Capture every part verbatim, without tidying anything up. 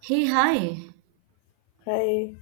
Hey, hi. I,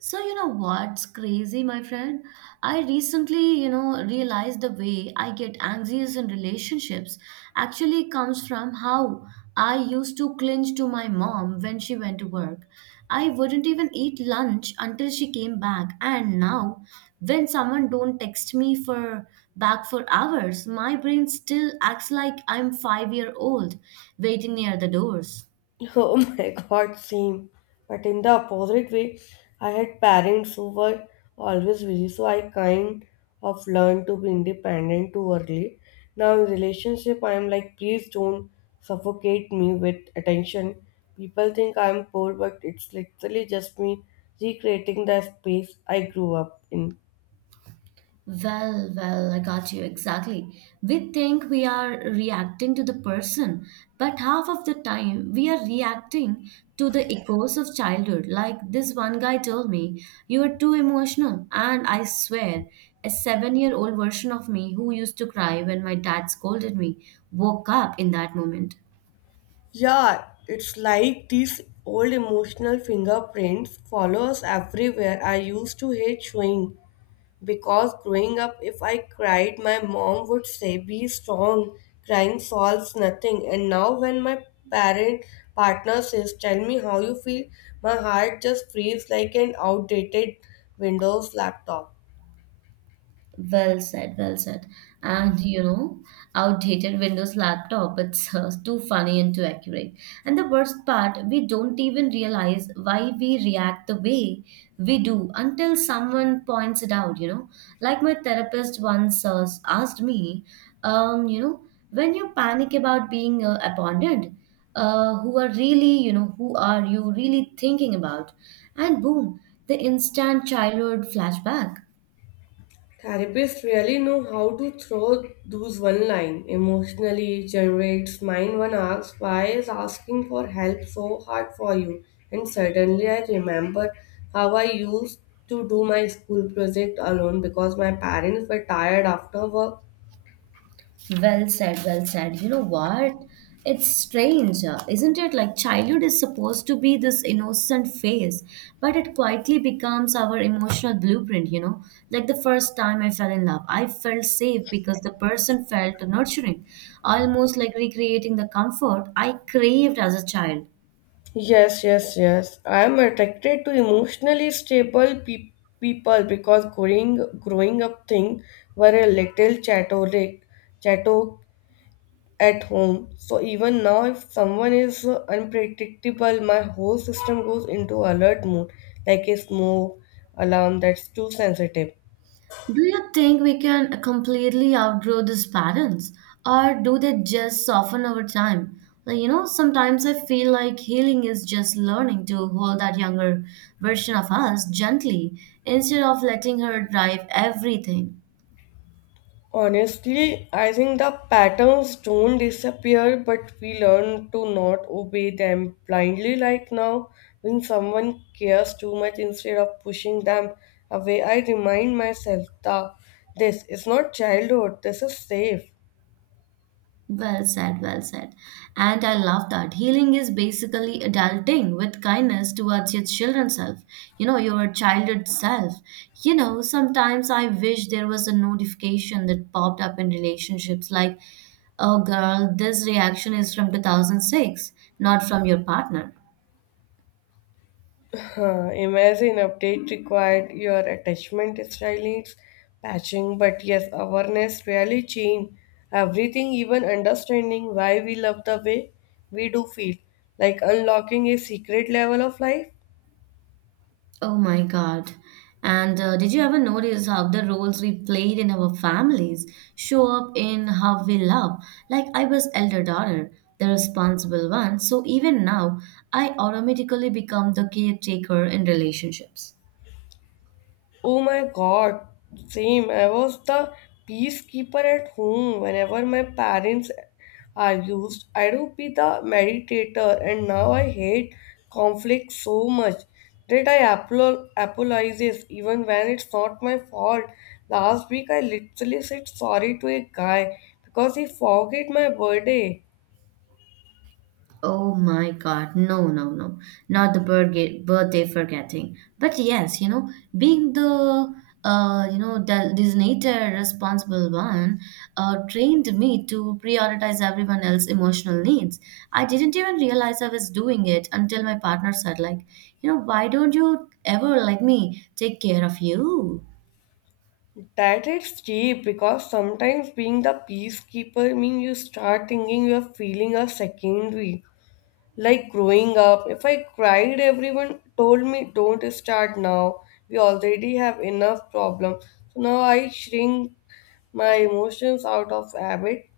So, you know what's crazy, my friend? I recently, you know, realized the way I get anxious in relationships actually comes from how I used to clinch to my mom when she went to work. I wouldn't even eat lunch until she came back, and now when someone don't text me for back for hours, my brain still acts like I'm five year old waiting near the doors. oh my god, same. But in the opposite way, I had parents who were always busy, so I kind of learned to be independent too early. Now in relationship, I am like, please don't suffocate me with attention. People think I am poor, but it's literally just me recreating the space I grew up in. Well, well, I got you exactly. We think we are reacting to the person, but half of the time we are reacting to the echoes of childhood. Like this one guy told me, you are too emotional. And I swear, a seven year old version of me who used to cry when my dad scolded me woke up in that moment. Yeah, it's like these old emotional fingerprints follow us everywhere. I used to hate showing. Because growing up, if I cried, my mom would say, be strong, crying solves nothing. And now, when my parent partner says, tell me how you feel, my heart just freezes like an outdated Windows laptop. Well said, well said. And you know, outdated Windows laptop, it's uh, too funny and too accurate. And the worst part, we don't even realize why we react the way we do until someone points it out, you know. Like my therapist once uh, asked me, um, you know, when you panic about being uh, abandoned, uh, who are really, you know, who are you really thinking about? And boom, the instant childhood flashback. Therapists really know how to throw those one line emotionally generates mind one asks why is asking for help so hard for you and suddenly I remember how I used to do my school project alone because my parents were tired after work. Well said, well said. You know what? It's strange, uh, isn't it? Like childhood is supposed to be this innocent phase, but it quietly becomes our emotional blueprint, you know? Like the first time I fell in love, I felt safe because the person felt nurturing, almost like recreating the comfort I craved as a child. Yes, yes, yes. I am attracted to emotionally stable pe- people because growing growing up thing were a little chaotic, chaotic at home. So even now, if someone is uh, unpredictable, my whole system goes into alert mode, like a smoke alarm that's too sensitive. Do you think we can completely outgrow these patterns, or do they just soften over time? Like, you know, sometimes I feel like healing is just learning to hold that younger version of us gently instead of letting her drive everything. Honestly, I think the patterns don't disappear, but we learn to not obey them blindly. Like now, when someone cares too much instead of pushing them away, I remind myself that this is not childhood, this is safe. Well said, well said. And I love that. Healing is basically adulting with kindness towards your children's self, you know, your childhood self. You know, sometimes I wish there was a notification that popped up in relationships like, oh, girl, this reaction is from two thousand six, not from your partner. Huh. Imagine update required your attachment style needs patching, but yes, awareness really change everything, even understanding why we love the way we do feel, like unlocking a secret level of life. Oh my God. And uh, did you ever notice how the roles we played in our families show up in how we love? Like, I was elder daughter, the responsible one, so even now, I automatically become the caretaker in relationships. Oh my god, same. I was the peacekeeper at home. Whenever my parents argued, I do be the meditator, and now I hate conflict so much that I apolo- apologizes even when it's not my fault. Last week, I literally said sorry to a guy because he forgot my birthday. Oh my God, no, no, no. Not the birthday, birthday forgetting. But yes, you know, being the, uh, you know, the designated responsible one uh, trained me to prioritize everyone else's emotional needs. I didn't even realize I was doing it until my partner said, like, you know, why don't you ever let me take care of you? That is cheap because sometimes being the peacekeeper means you start thinking you are feeling a secondary. Like growing up, if I cried, everyone told me, don't start now. We already have enough problem. So now I shrink my emotions out of habit.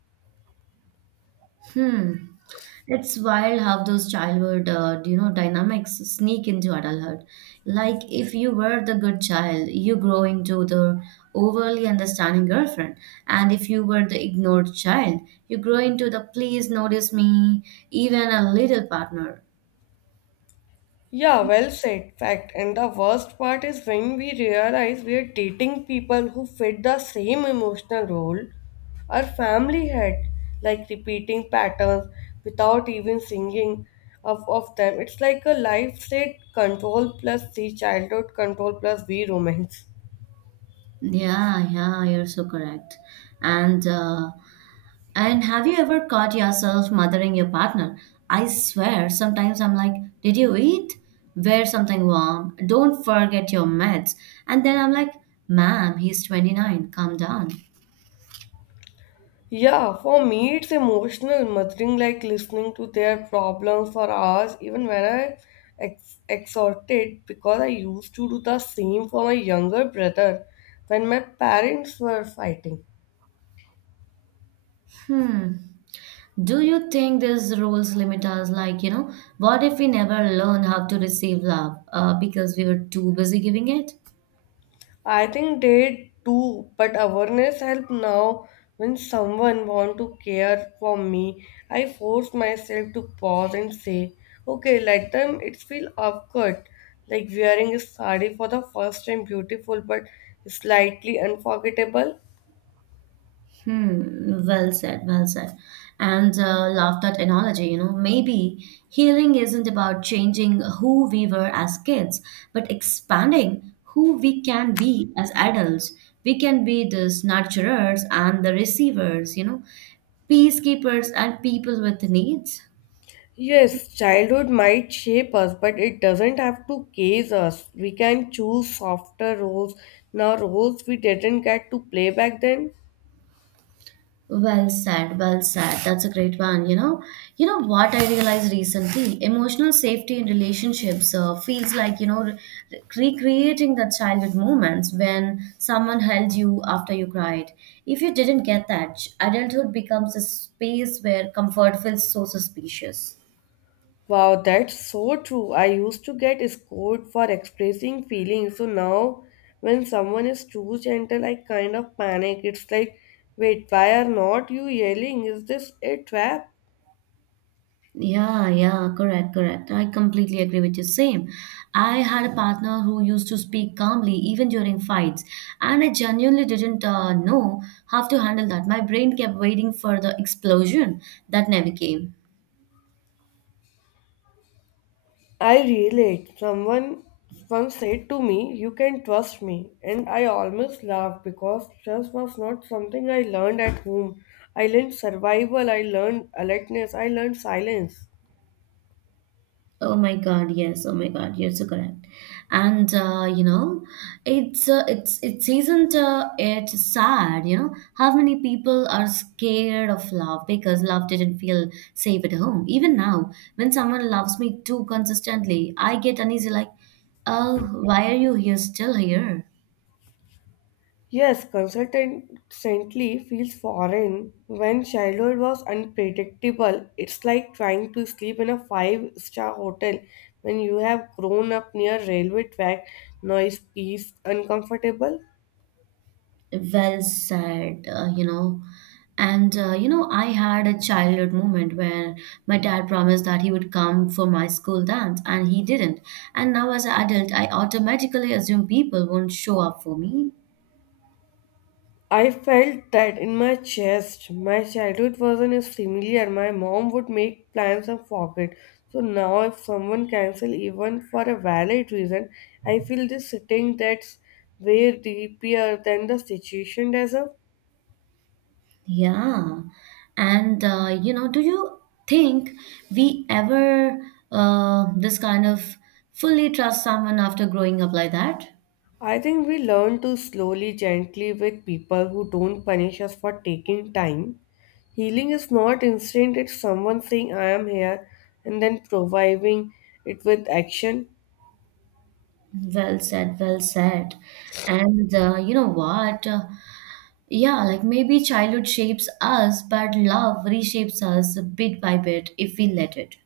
Hmm. It's wild how those childhood, uh, you know, dynamics sneak into adulthood. Like if you were the good child, you grow into the overly understanding girlfriend, and if you were the ignored child, you grow into the please notice me, even a little partner. Yeah, well said. Fact. And the worst part is when we realize we are dating people who fit the same emotional role our family had, like repeating patterns without even singing of, of them. It's like a life state control plus the childhood control plus we romance. Yeah, yeah, you're so correct. And uh, and have you ever caught yourself mothering your partner? I swear, sometimes I'm like, "Did you eat? Wear something warm. Don't forget your meds." And then I'm like, "Ma'am, he's twenty-nine. Calm down." Yeah, for me it's emotional muttering, like listening to their problems for hours, even when I ex- exhorted, because I used to do the same for my younger brother when my parents were fighting. Hmm. Do you think these rules limit us? Like, you know, what if we never learn how to receive love uh, because we were too busy giving it? I think they do, but awareness help now. When someone want to care for me, I force myself to pause and say, "Okay, let them." It feel awkward, like wearing a sari for the first time, beautiful but slightly unforgettable. Hmm, well said, well said. And uh, love that analogy, you know. Maybe healing isn't about changing who we were as kids, but expanding who we can be as adults. We can be the nurturers and the receivers, you know, peacekeepers and people with needs. Yes, childhood might shape us, but it doesn't have to case us. We can choose softer roles now, roles we didn't get to play back then. Well said, well said. That's a great one. You know, you know what I realized recently? Emotional safety in relationships uh, feels like, you know, re- recreating the childhood moments when someone held you after you cried. If you didn't get that, adulthood becomes a space where comfort feels so suspicious. Wow, that's so true. I used to get scored for expressing feelings. So now, when someone is too gentle, I kind of panic. It's like, wait, why are not you yelling? Is this a trap? Yeah, yeah, correct, correct. I completely agree with you. Same. I had a partner who used to speak calmly even during fights, and I genuinely didn't uh, know how to handle that. My brain kept waiting for the explosion that never came. I relate. Someone once said to me, you can trust me. And I almost laughed because trust was not something I learned at home. I learned survival, I learned alertness, I learned silence. Oh my God, yes. Oh my God, you're so correct. And uh, you know, it's uh, it's it's isn't uh, it sad? You know how many people are scared of love because love didn't feel safe at home. Even now, when someone loves me too consistently, I get uneasy. Like, oh, why are you here? Still here? Yes, constantly feels foreign. When childhood was unpredictable, it's like trying to sleep in a five-star hotel when you have grown up near railway track, noise, peace, uncomfortable. Well said, uh, you know. And, uh, you know, I had a childhood moment where my dad promised that he would come for my school dance and he didn't. And now, as an adult, I automatically assume people won't show up for me. I felt that in my chest. My childhood wasn't as familiar. My mom would make plans and forget. So now, if someone cancels even for a valid reason, I feel this sitting that's way deeper than the situation does. Yeah. And, uh, you know, do you think we ever uh, this kind of fully trust someone after growing up like that? I think we learn to slowly, gently with people who don't punish us for taking time. Healing is not instant, it's someone saying, I am here, and then providing it with action. Well said, well said. And uh, you know what? Uh, Yeah, like maybe childhood shapes us, but love reshapes us bit by bit if we let it.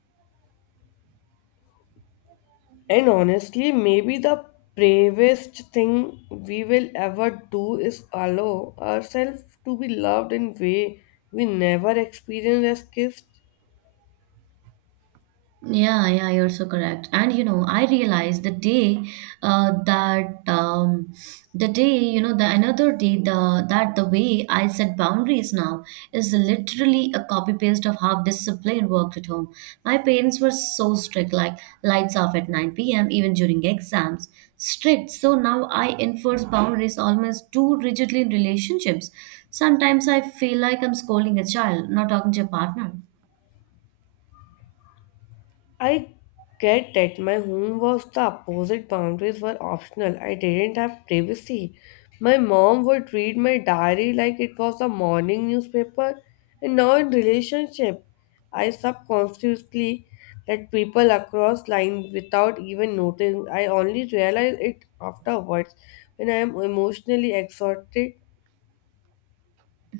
And honestly, maybe the bravest thing we will ever do is allow ourselves to be loved in way we never experienced as kids. Yeah, yeah, you're so correct. And you know, I realized the day uh, that um, the day, you know, the another day the that the way I set boundaries now is literally a copy paste of how discipline worked at home. My parents were so strict, like lights off at nine p m even during exams. Strict. So now I enforce boundaries almost too rigidly in relationships. Sometimes I feel like I'm scolding a child, not talking to a partner. I get that my home was the opposite. Boundaries were optional. I didn't have privacy. My mom would read my diary like it was a morning newspaper. And now in relationship, I subconsciously let people across lines without even noticing. I only realize it afterwards when I am emotionally exhausted.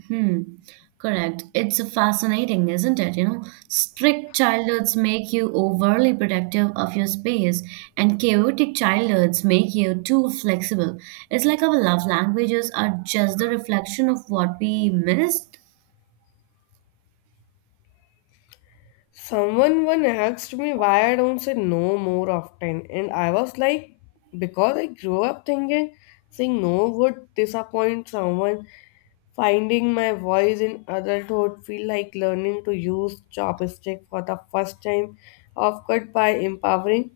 Hmm, correct. It's fascinating, isn't it? You know, strict childhoods make you overly protective of your space, and chaotic childhoods make you too flexible. It's like our love languages are just the reflection of what we missed. Someone one asked me why I don't say no more often, and I was like, because I grew up thinking saying no would disappoint someone. Finding my voice in adulthood feel like learning to use chopstick for the first time. Of course, by empowering.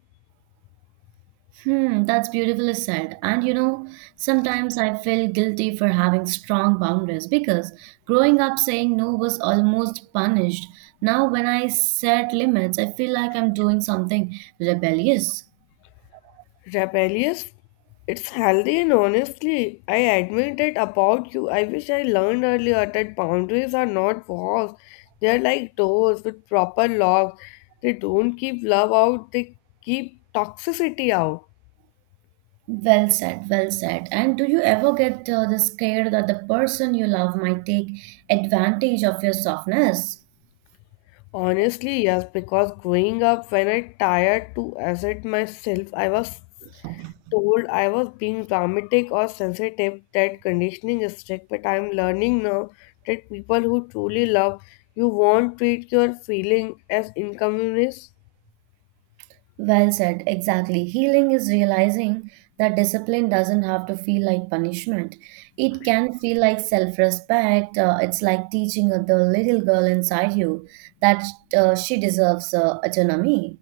Hmm, that's beautifully said. And you know, sometimes I feel guilty for having strong boundaries because growing up saying no was almost punished. Now, when I set limits, I feel like I'm doing something rebellious. Rebellious? It's healthy and honestly, I admit it about you. I wish I learned earlier that boundaries are not walls, they are like doors with proper locks. They don't keep love out, they keep toxicity out. Well said, well said. And do you ever get uh, the scared that the person you love might take advantage of your softness? Honestly, yes, because growing up when I tired to assert myself, I was told I was being dramatic or sensitive. That conditioning is strict, but I'm learning now that people who truly love you won't treat your feeling as inconvenience. Well said, exactly. Healing is realizing that discipline doesn't have to feel like punishment. It can feel like self respect. Uh, it's like teaching the little girl inside you that uh, she deserves uh, autonomy.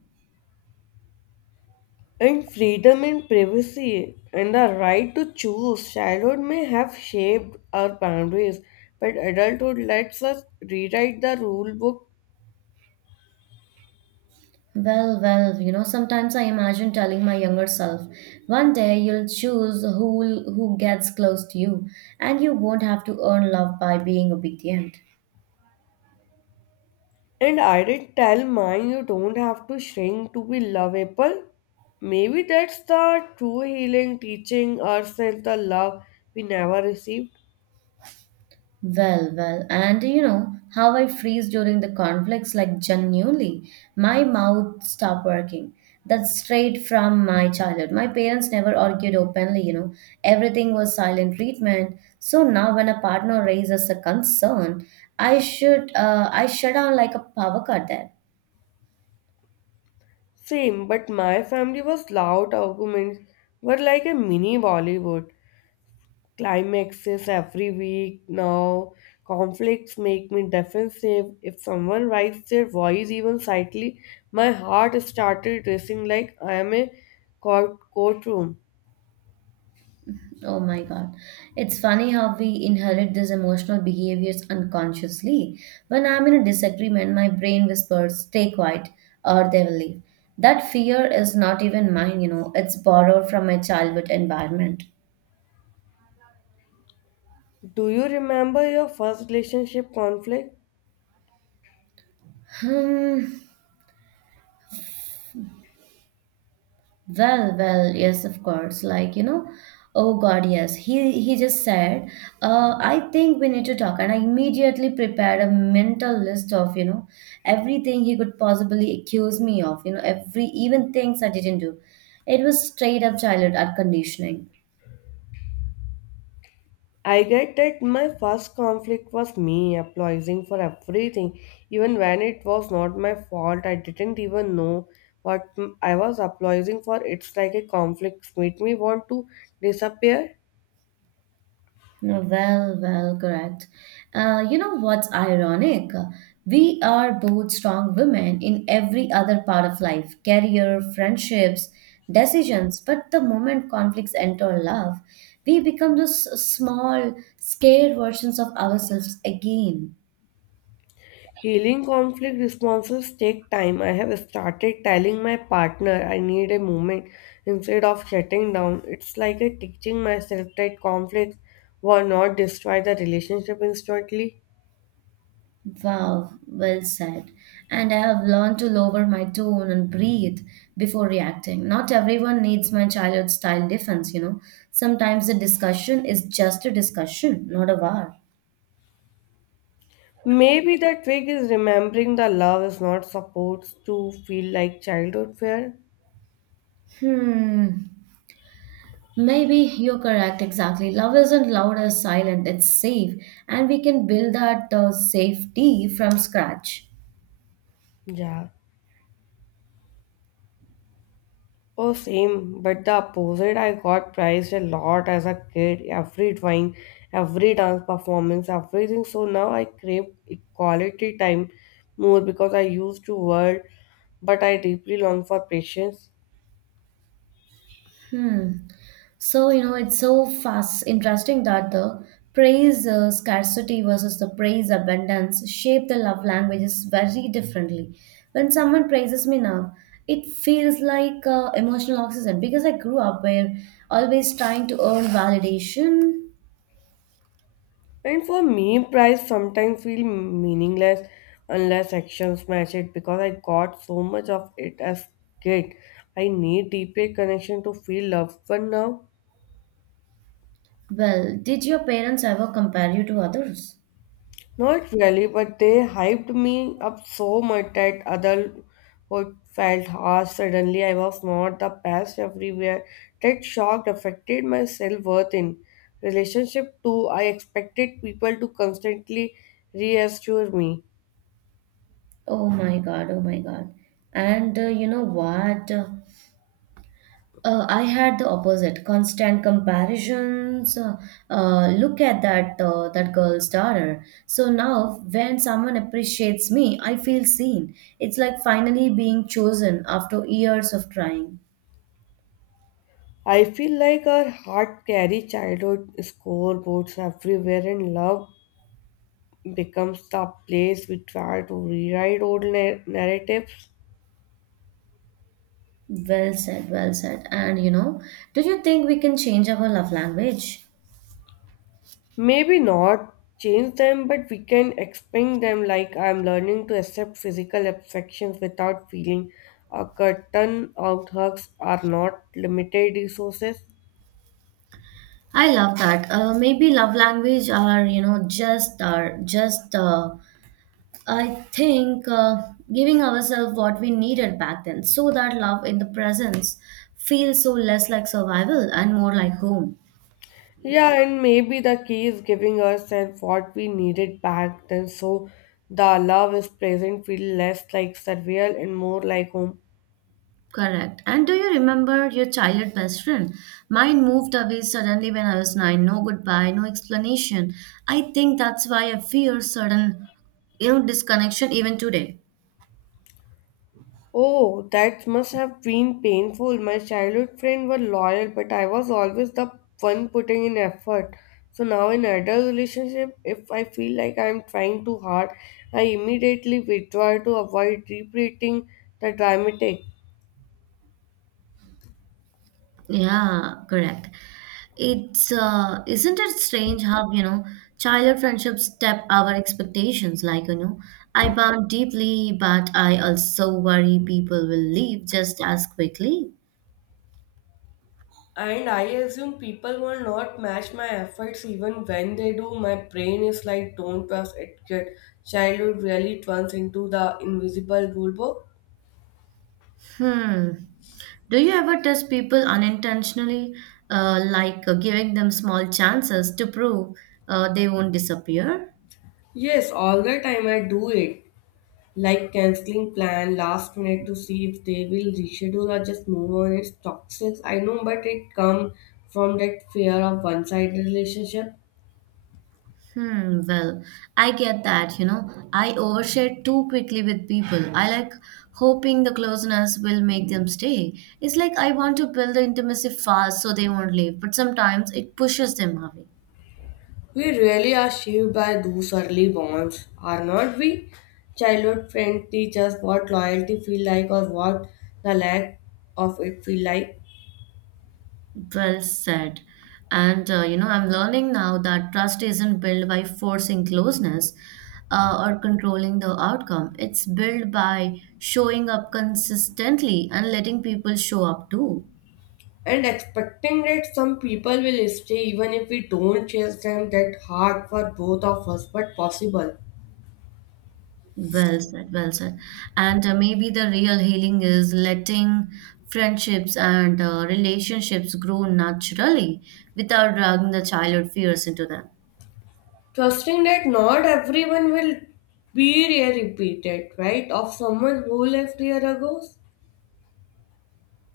And freedom in privacy and the right to choose. Childhood may have shaped our boundaries, but adulthood lets us rewrite the rule book. Well, well, you know, sometimes I imagine telling my younger self, one day you'll choose who who gets close to you, and you won't have to earn love by being obedient. And I did tell mine you don't have to shrink to be lovable. Maybe that's the true healing, teaching ourselves the love we never received. Well, well, and you know how I freeze during the conflicts, like genuinely, my mouth stopped working. That's straight from my childhood. My parents never argued openly, you know, everything was silent treatment. So now, when a partner raises a concern, I should, uh, I shut down like a power cut there. Same, but my family was loud arguments were like a mini Bollywood. Climaxes every week now. Conflicts make me defensive. If someone raised their voice even slightly, my heart started racing like I am a court courtroom. Oh my God. It's funny how we inherit these emotional behaviors unconsciously. When I'm in a disagreement, my brain whispers, stay quiet, or they will leave. That fear is not even mine, you know, it's borrowed from my childhood environment. Do you remember your first relationship conflict? Hmm. Well, well, yes, of course. Like, you know, oh God, yes. He he just said, uh, I think we need to talk. And I immediately prepared a mental list of, you know, everything he could possibly accuse me of, you know, every even things I didn't do. It was straight up childhood art conditioning. I get that my first conflict was me apologizing for everything, even when it was not my fault. I didn't even know what I was apologizing for. It's like a conflict made me want to disappear. Well, well, correct. Uh, you know what's ironic? We are both strong women in every other part of life, career, friendships, decisions. But the moment conflicts enter love, we become those small, scared versions of ourselves again. Healing conflict responses take time. I have started telling my partner I need a moment instead of shutting down. It's like a teaching myself that conflicts will not destroy the relationship instantly. Wow, well said. And I have learned to lower my tone and breathe before reacting. Not everyone needs my childhood style defense, you know. Sometimes the discussion is just a discussion, not a war. Maybe the trick is remembering the love is not supposed to feel like childhood fear. Hmm. Maybe you're correct, exactly. Love isn't loud or silent, it's safe. And we can build that uh, safety from scratch. Yeah. Oh, same, but the opposite. I got praised a lot as a kid. Every drawing, every dance performance, everything. So now I crave quality time more because I used to work, but I deeply long for patience. So, you know, it's so fast interesting that the praise uh, scarcity versus the praise abundance shape the love languages very differently. When someone praises me now, it feels like uh, emotional oxygen because I grew up where always trying to earn validation. And for me, prize sometimes feel meaningless unless actions match it because I got so much of it as kid. I need deeper connection to feel loved one now. Well, did your parents ever compare you to others? Not really, but they hyped me up so much that other who felt harsh suddenly I was not the best everywhere. That shock affected my self-worth in relationship too. I expected people to constantly reassure me. Oh my god, oh my god. And uh, you know what? Uh, I had the opposite, constant comparisons. Uh, uh, look at that uh, that girl's daughter. So now, when someone appreciates me, I feel seen. It's like finally being chosen after years of trying. I feel like our heart carry childhood scoreboards everywhere and love becomes the place we try to rewrite old nar- narratives. Well said, well said. And you know, do you think we can change our love language? Maybe not change them, but we can explain them like I'm learning to accept physical affections without feeling a curtain out hugs are not limited resources. I love that. Uh, maybe love language are you know just are just uh, I think uh, giving ourselves what we needed back then so that love in the presence feels so less like survival and more like home. Yeah, and maybe the key is giving us and what we needed back then so the love is present, feel less like surreal and more like home. Correct. And do you remember your childhood best friend? Mine moved away suddenly when I was nine. No goodbye, no explanation. I think that's why I fear sudden, you know, disconnection even today. Oh, that must have been painful. My childhood friends were loyal, but I was always the one putting in effort. So now in adult relationship, if I feel like I'm trying too hard, I immediately withdraw to avoid repeating the dramatic. Yeah, correct. It's uh, Isn't it strange how, you know, childhood friendships step our expectations? Like, you know, I bond deeply, but I also worry people will leave just as quickly. And I assume people will not match my efforts even when they do. My brain is like, don't trust it, kid. Childhood really turns into the invisible rule book. Hmm. Do you ever test people unintentionally, uh, like uh, giving them small chances to prove uh, they won't disappear? Yes, all the time I do it. Like canceling plan last minute to see if they will reschedule or just move on, it's toxic, I know, but it come from that fear of one-sided relationship. Hmm, well, I get that, you know. I overshare too quickly with people. I like hoping the closeness will make them stay. It's like I want to build the intimacy fast so they won't leave, but sometimes it pushes them away. We really are shaped by those early bonds, are not we? Childhood friends teach us what loyalty feel like, or what the lack of it feel like. Well said. And uh, you know, I'm learning now that trust isn't built by forcing closeness uh, or controlling the outcome. It's built by showing up consistently and letting people show up too. And expecting that some people will stay even if we don't chase them that hard, for both of us, but possible. Well said, well said. And uh, maybe the real healing is letting friendships and uh, relationships grow naturally without dragging the childhood fears into them. Trusting that not everyone will be a repeated, right, of someone who left year ago.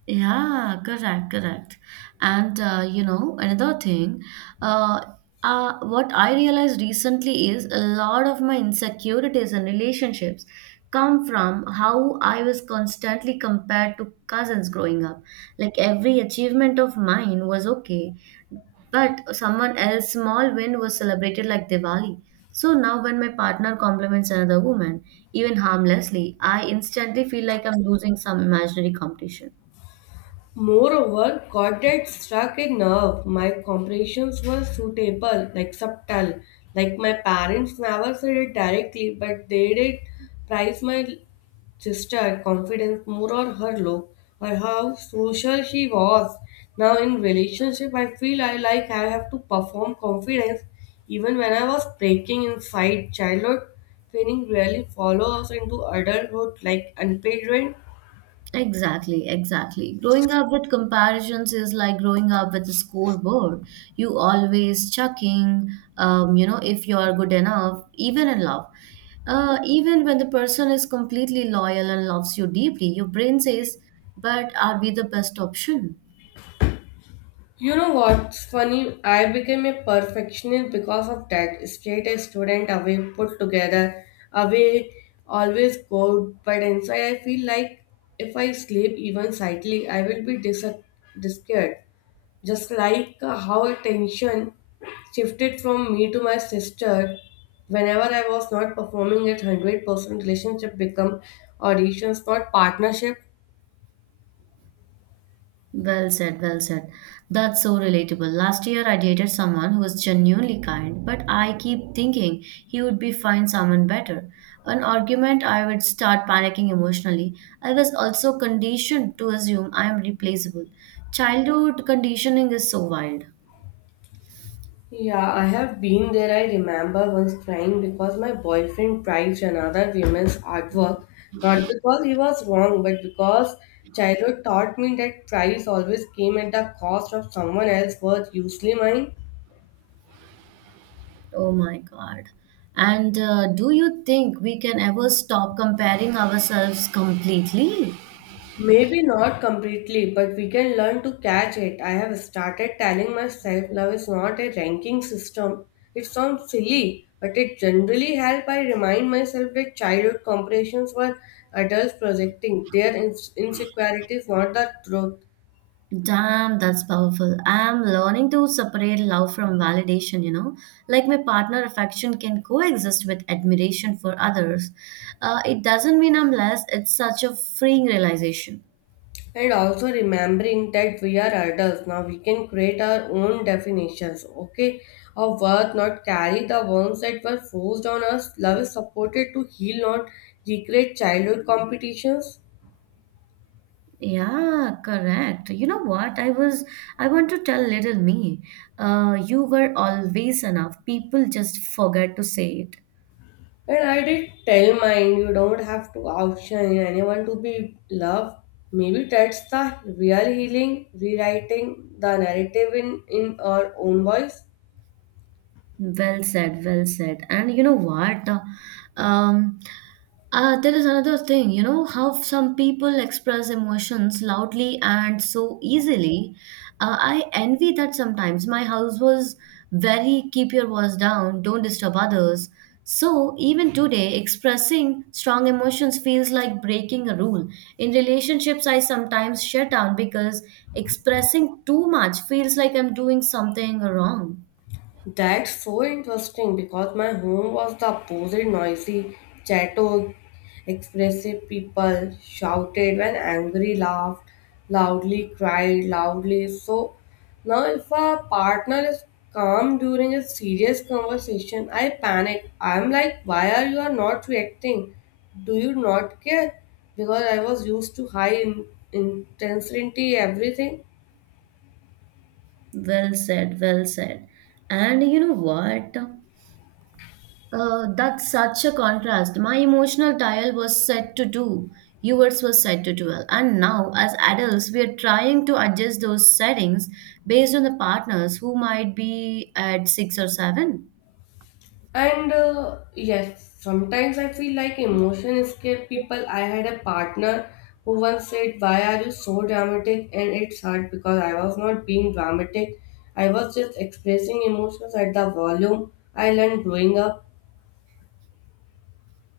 Yeah, correct, correct. And uh, you know, another thing, uh, uh, what I realized recently is a lot of my insecurities and relationships come from how I was constantly compared to cousins growing up. Like every achievement of mine was okay, but someone else's small win was celebrated like Diwali. So now, when my partner compliments another woman, even harmlessly, I instantly feel like I'm losing some imaginary competition. Moreover, Goddard struck a nerve. My comprehensions were suitable, like subtle. Like my parents never said it directly, but they did prize my sister confidence more or her look or how social she was. Now in relationship I feel I like I have to perform confidence even when I was breaking inside childhood training really follows into adulthood like unpaid rent. Exactly, exactly. Growing up with comparisons is like growing up with a scoreboard. You always checking, um, you know, if you are good enough, even in love. Uh, even when the person is completely loyal and loves you deeply, your brain says, but are we the best option? You know what's funny? I became a perfectionist because of that. Straight A student away, put together, away, always good. But inside, I feel like if I sleep even slightly, I will be dis- disappeared. Just like uh, how attention shifted from me to my sister whenever I was not performing at one hundred percent. Relationship become auditions, not partnership. Well said, well said. That's so relatable. Last year I dated someone who was genuinely kind, but I keep thinking he would be find someone better. An argument, I would start panicking emotionally. I was also conditioned to assume I am replaceable. Childhood conditioning is so wild. Yeah, I have been there. I remember once crying because my boyfriend prized another woman's artwork, not because he was wrong, but because childhood taught me that price always came at the cost of someone else's worth, usually mine. Oh my God. And uh, do you think we can ever stop comparing ourselves completely? Maybe not completely, but we can learn to catch it. I have started telling myself love is not a ranking system. It sounds silly, but it generally helps. I remind myself that childhood comparisons were adults projecting their ins- insecurities, not the truth. Damn, that's powerful. I am learning to separate love from validation, you know. Like my partner affection can coexist with admiration for others. Uh, it doesn't mean I'm less, it's such a freeing realization. And also remembering that we are adults now, we can create our own definitions, okay, of worth, not carry the wounds that were forced on us. Love is supported to heal, not recreate childhood competitions. Yeah, correct. You know what? I was, I want to tell little me, uh, you were always enough. People just forget to say it. And I did tell mine, you don't have to outshine anyone to be loved. Maybe that's the real healing, rewriting the narrative in, in our own voice. Well said, well said. And you know what? Um, uh, there is another thing, you know, how some people express emotions loudly and so easily. Uh, I envy that sometimes. My house was very keep your voice down, don't disturb others. So even today, expressing strong emotions feels like breaking a rule. In relationships, I sometimes shut down because expressing too much feels like I'm doing something wrong. That's so interesting because my home was the opposite noisy, chato, expressive people shouted when angry, laughed loudly, cried loudly. So now, if a partner is calm during a serious conversation, I panic. I'm like, why are you not reacting? Do you not care? Because I was used to high in- intensity, everything. Well said, well said. And you know what? Uh, that's such a contrast. My emotional dial was set to two, yours was set to twelve. And now, as adults, we are trying to adjust those settings based on the partners who might be at six or seven. And uh, yes, sometimes I feel like emotion escape people. I had a partner who once said, why are you so dramatic? And it's hard because I was not being dramatic. I was just expressing emotions at the volume I learned growing up.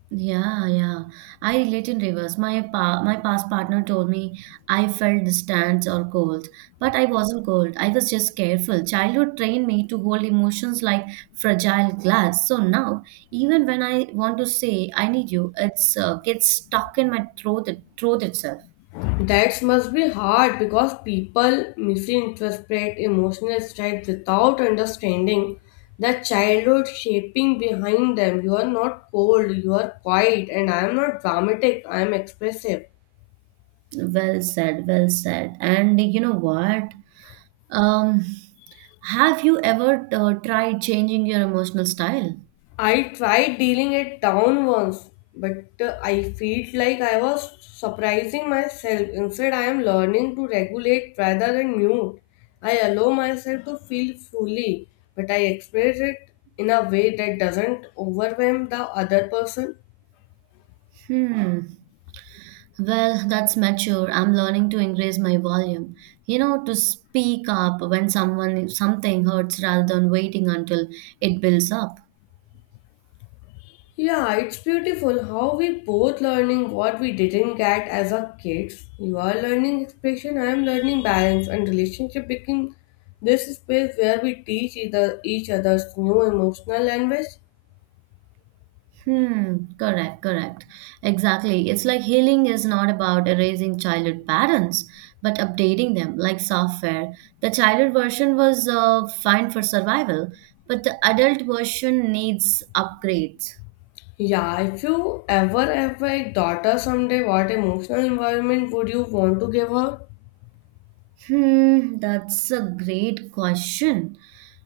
Yeah, yeah. I relate in reverse. My pa my past partner told me I felt distant or cold, but I wasn't cold. I was just careful. Childhood trained me to hold emotions like fragile glass. So now, even when I want to say I need you, it's uh, gets stuck in my throat, throat itself. That must be hard because people misinterpret emotional stripes without understanding the childhood shaping behind them. You are not cold, you are quiet, and I am not dramatic, I am expressive. Well said, well said. And you know what? Um, have you ever uh, tried changing your emotional style? I tried dealing it down once, but uh, I felt like I was surprising myself. Instead, I am learning to regulate rather than mute. I allow myself to feel fully, but I express it in a way that doesn't overwhelm the other person. Hmm. Well, that's mature. I'm learning to increase my volume. You know, to speak up when someone something hurts rather than waiting until it builds up. Yeah, it's beautiful how we both learning what we didn't get as a kids. You are learning expression, I am learning balance, and relationship became this space where we teach either each other's new emotional language. Hmm, correct, correct. Exactly. It's like healing is not about erasing childhood patterns, but updating them like software. The childhood version was uh, fine for survival, but the adult version needs upgrades. Yeah, if you ever have a daughter someday, what emotional environment would you want to give her? Hmm, that's a great question.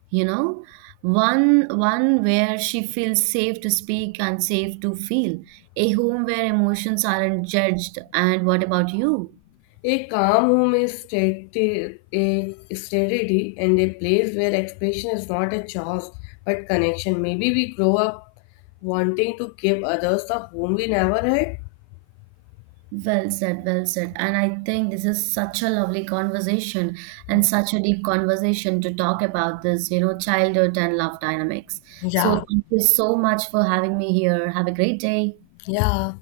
You know, one one where she feels safe to speak and safe to feel, a home where emotions aren't judged. And what about you? A calm home is stati- a steady and a place where expression is not a chore but connection. Maybe we grow up wanting to give others the home we never had. Well said, well said. And I think this is such a lovely conversation and such a deep conversation to talk about this, you know, childhood and love dynamics. So Yeah, thank you so much for having me here. Have a great day. yeah.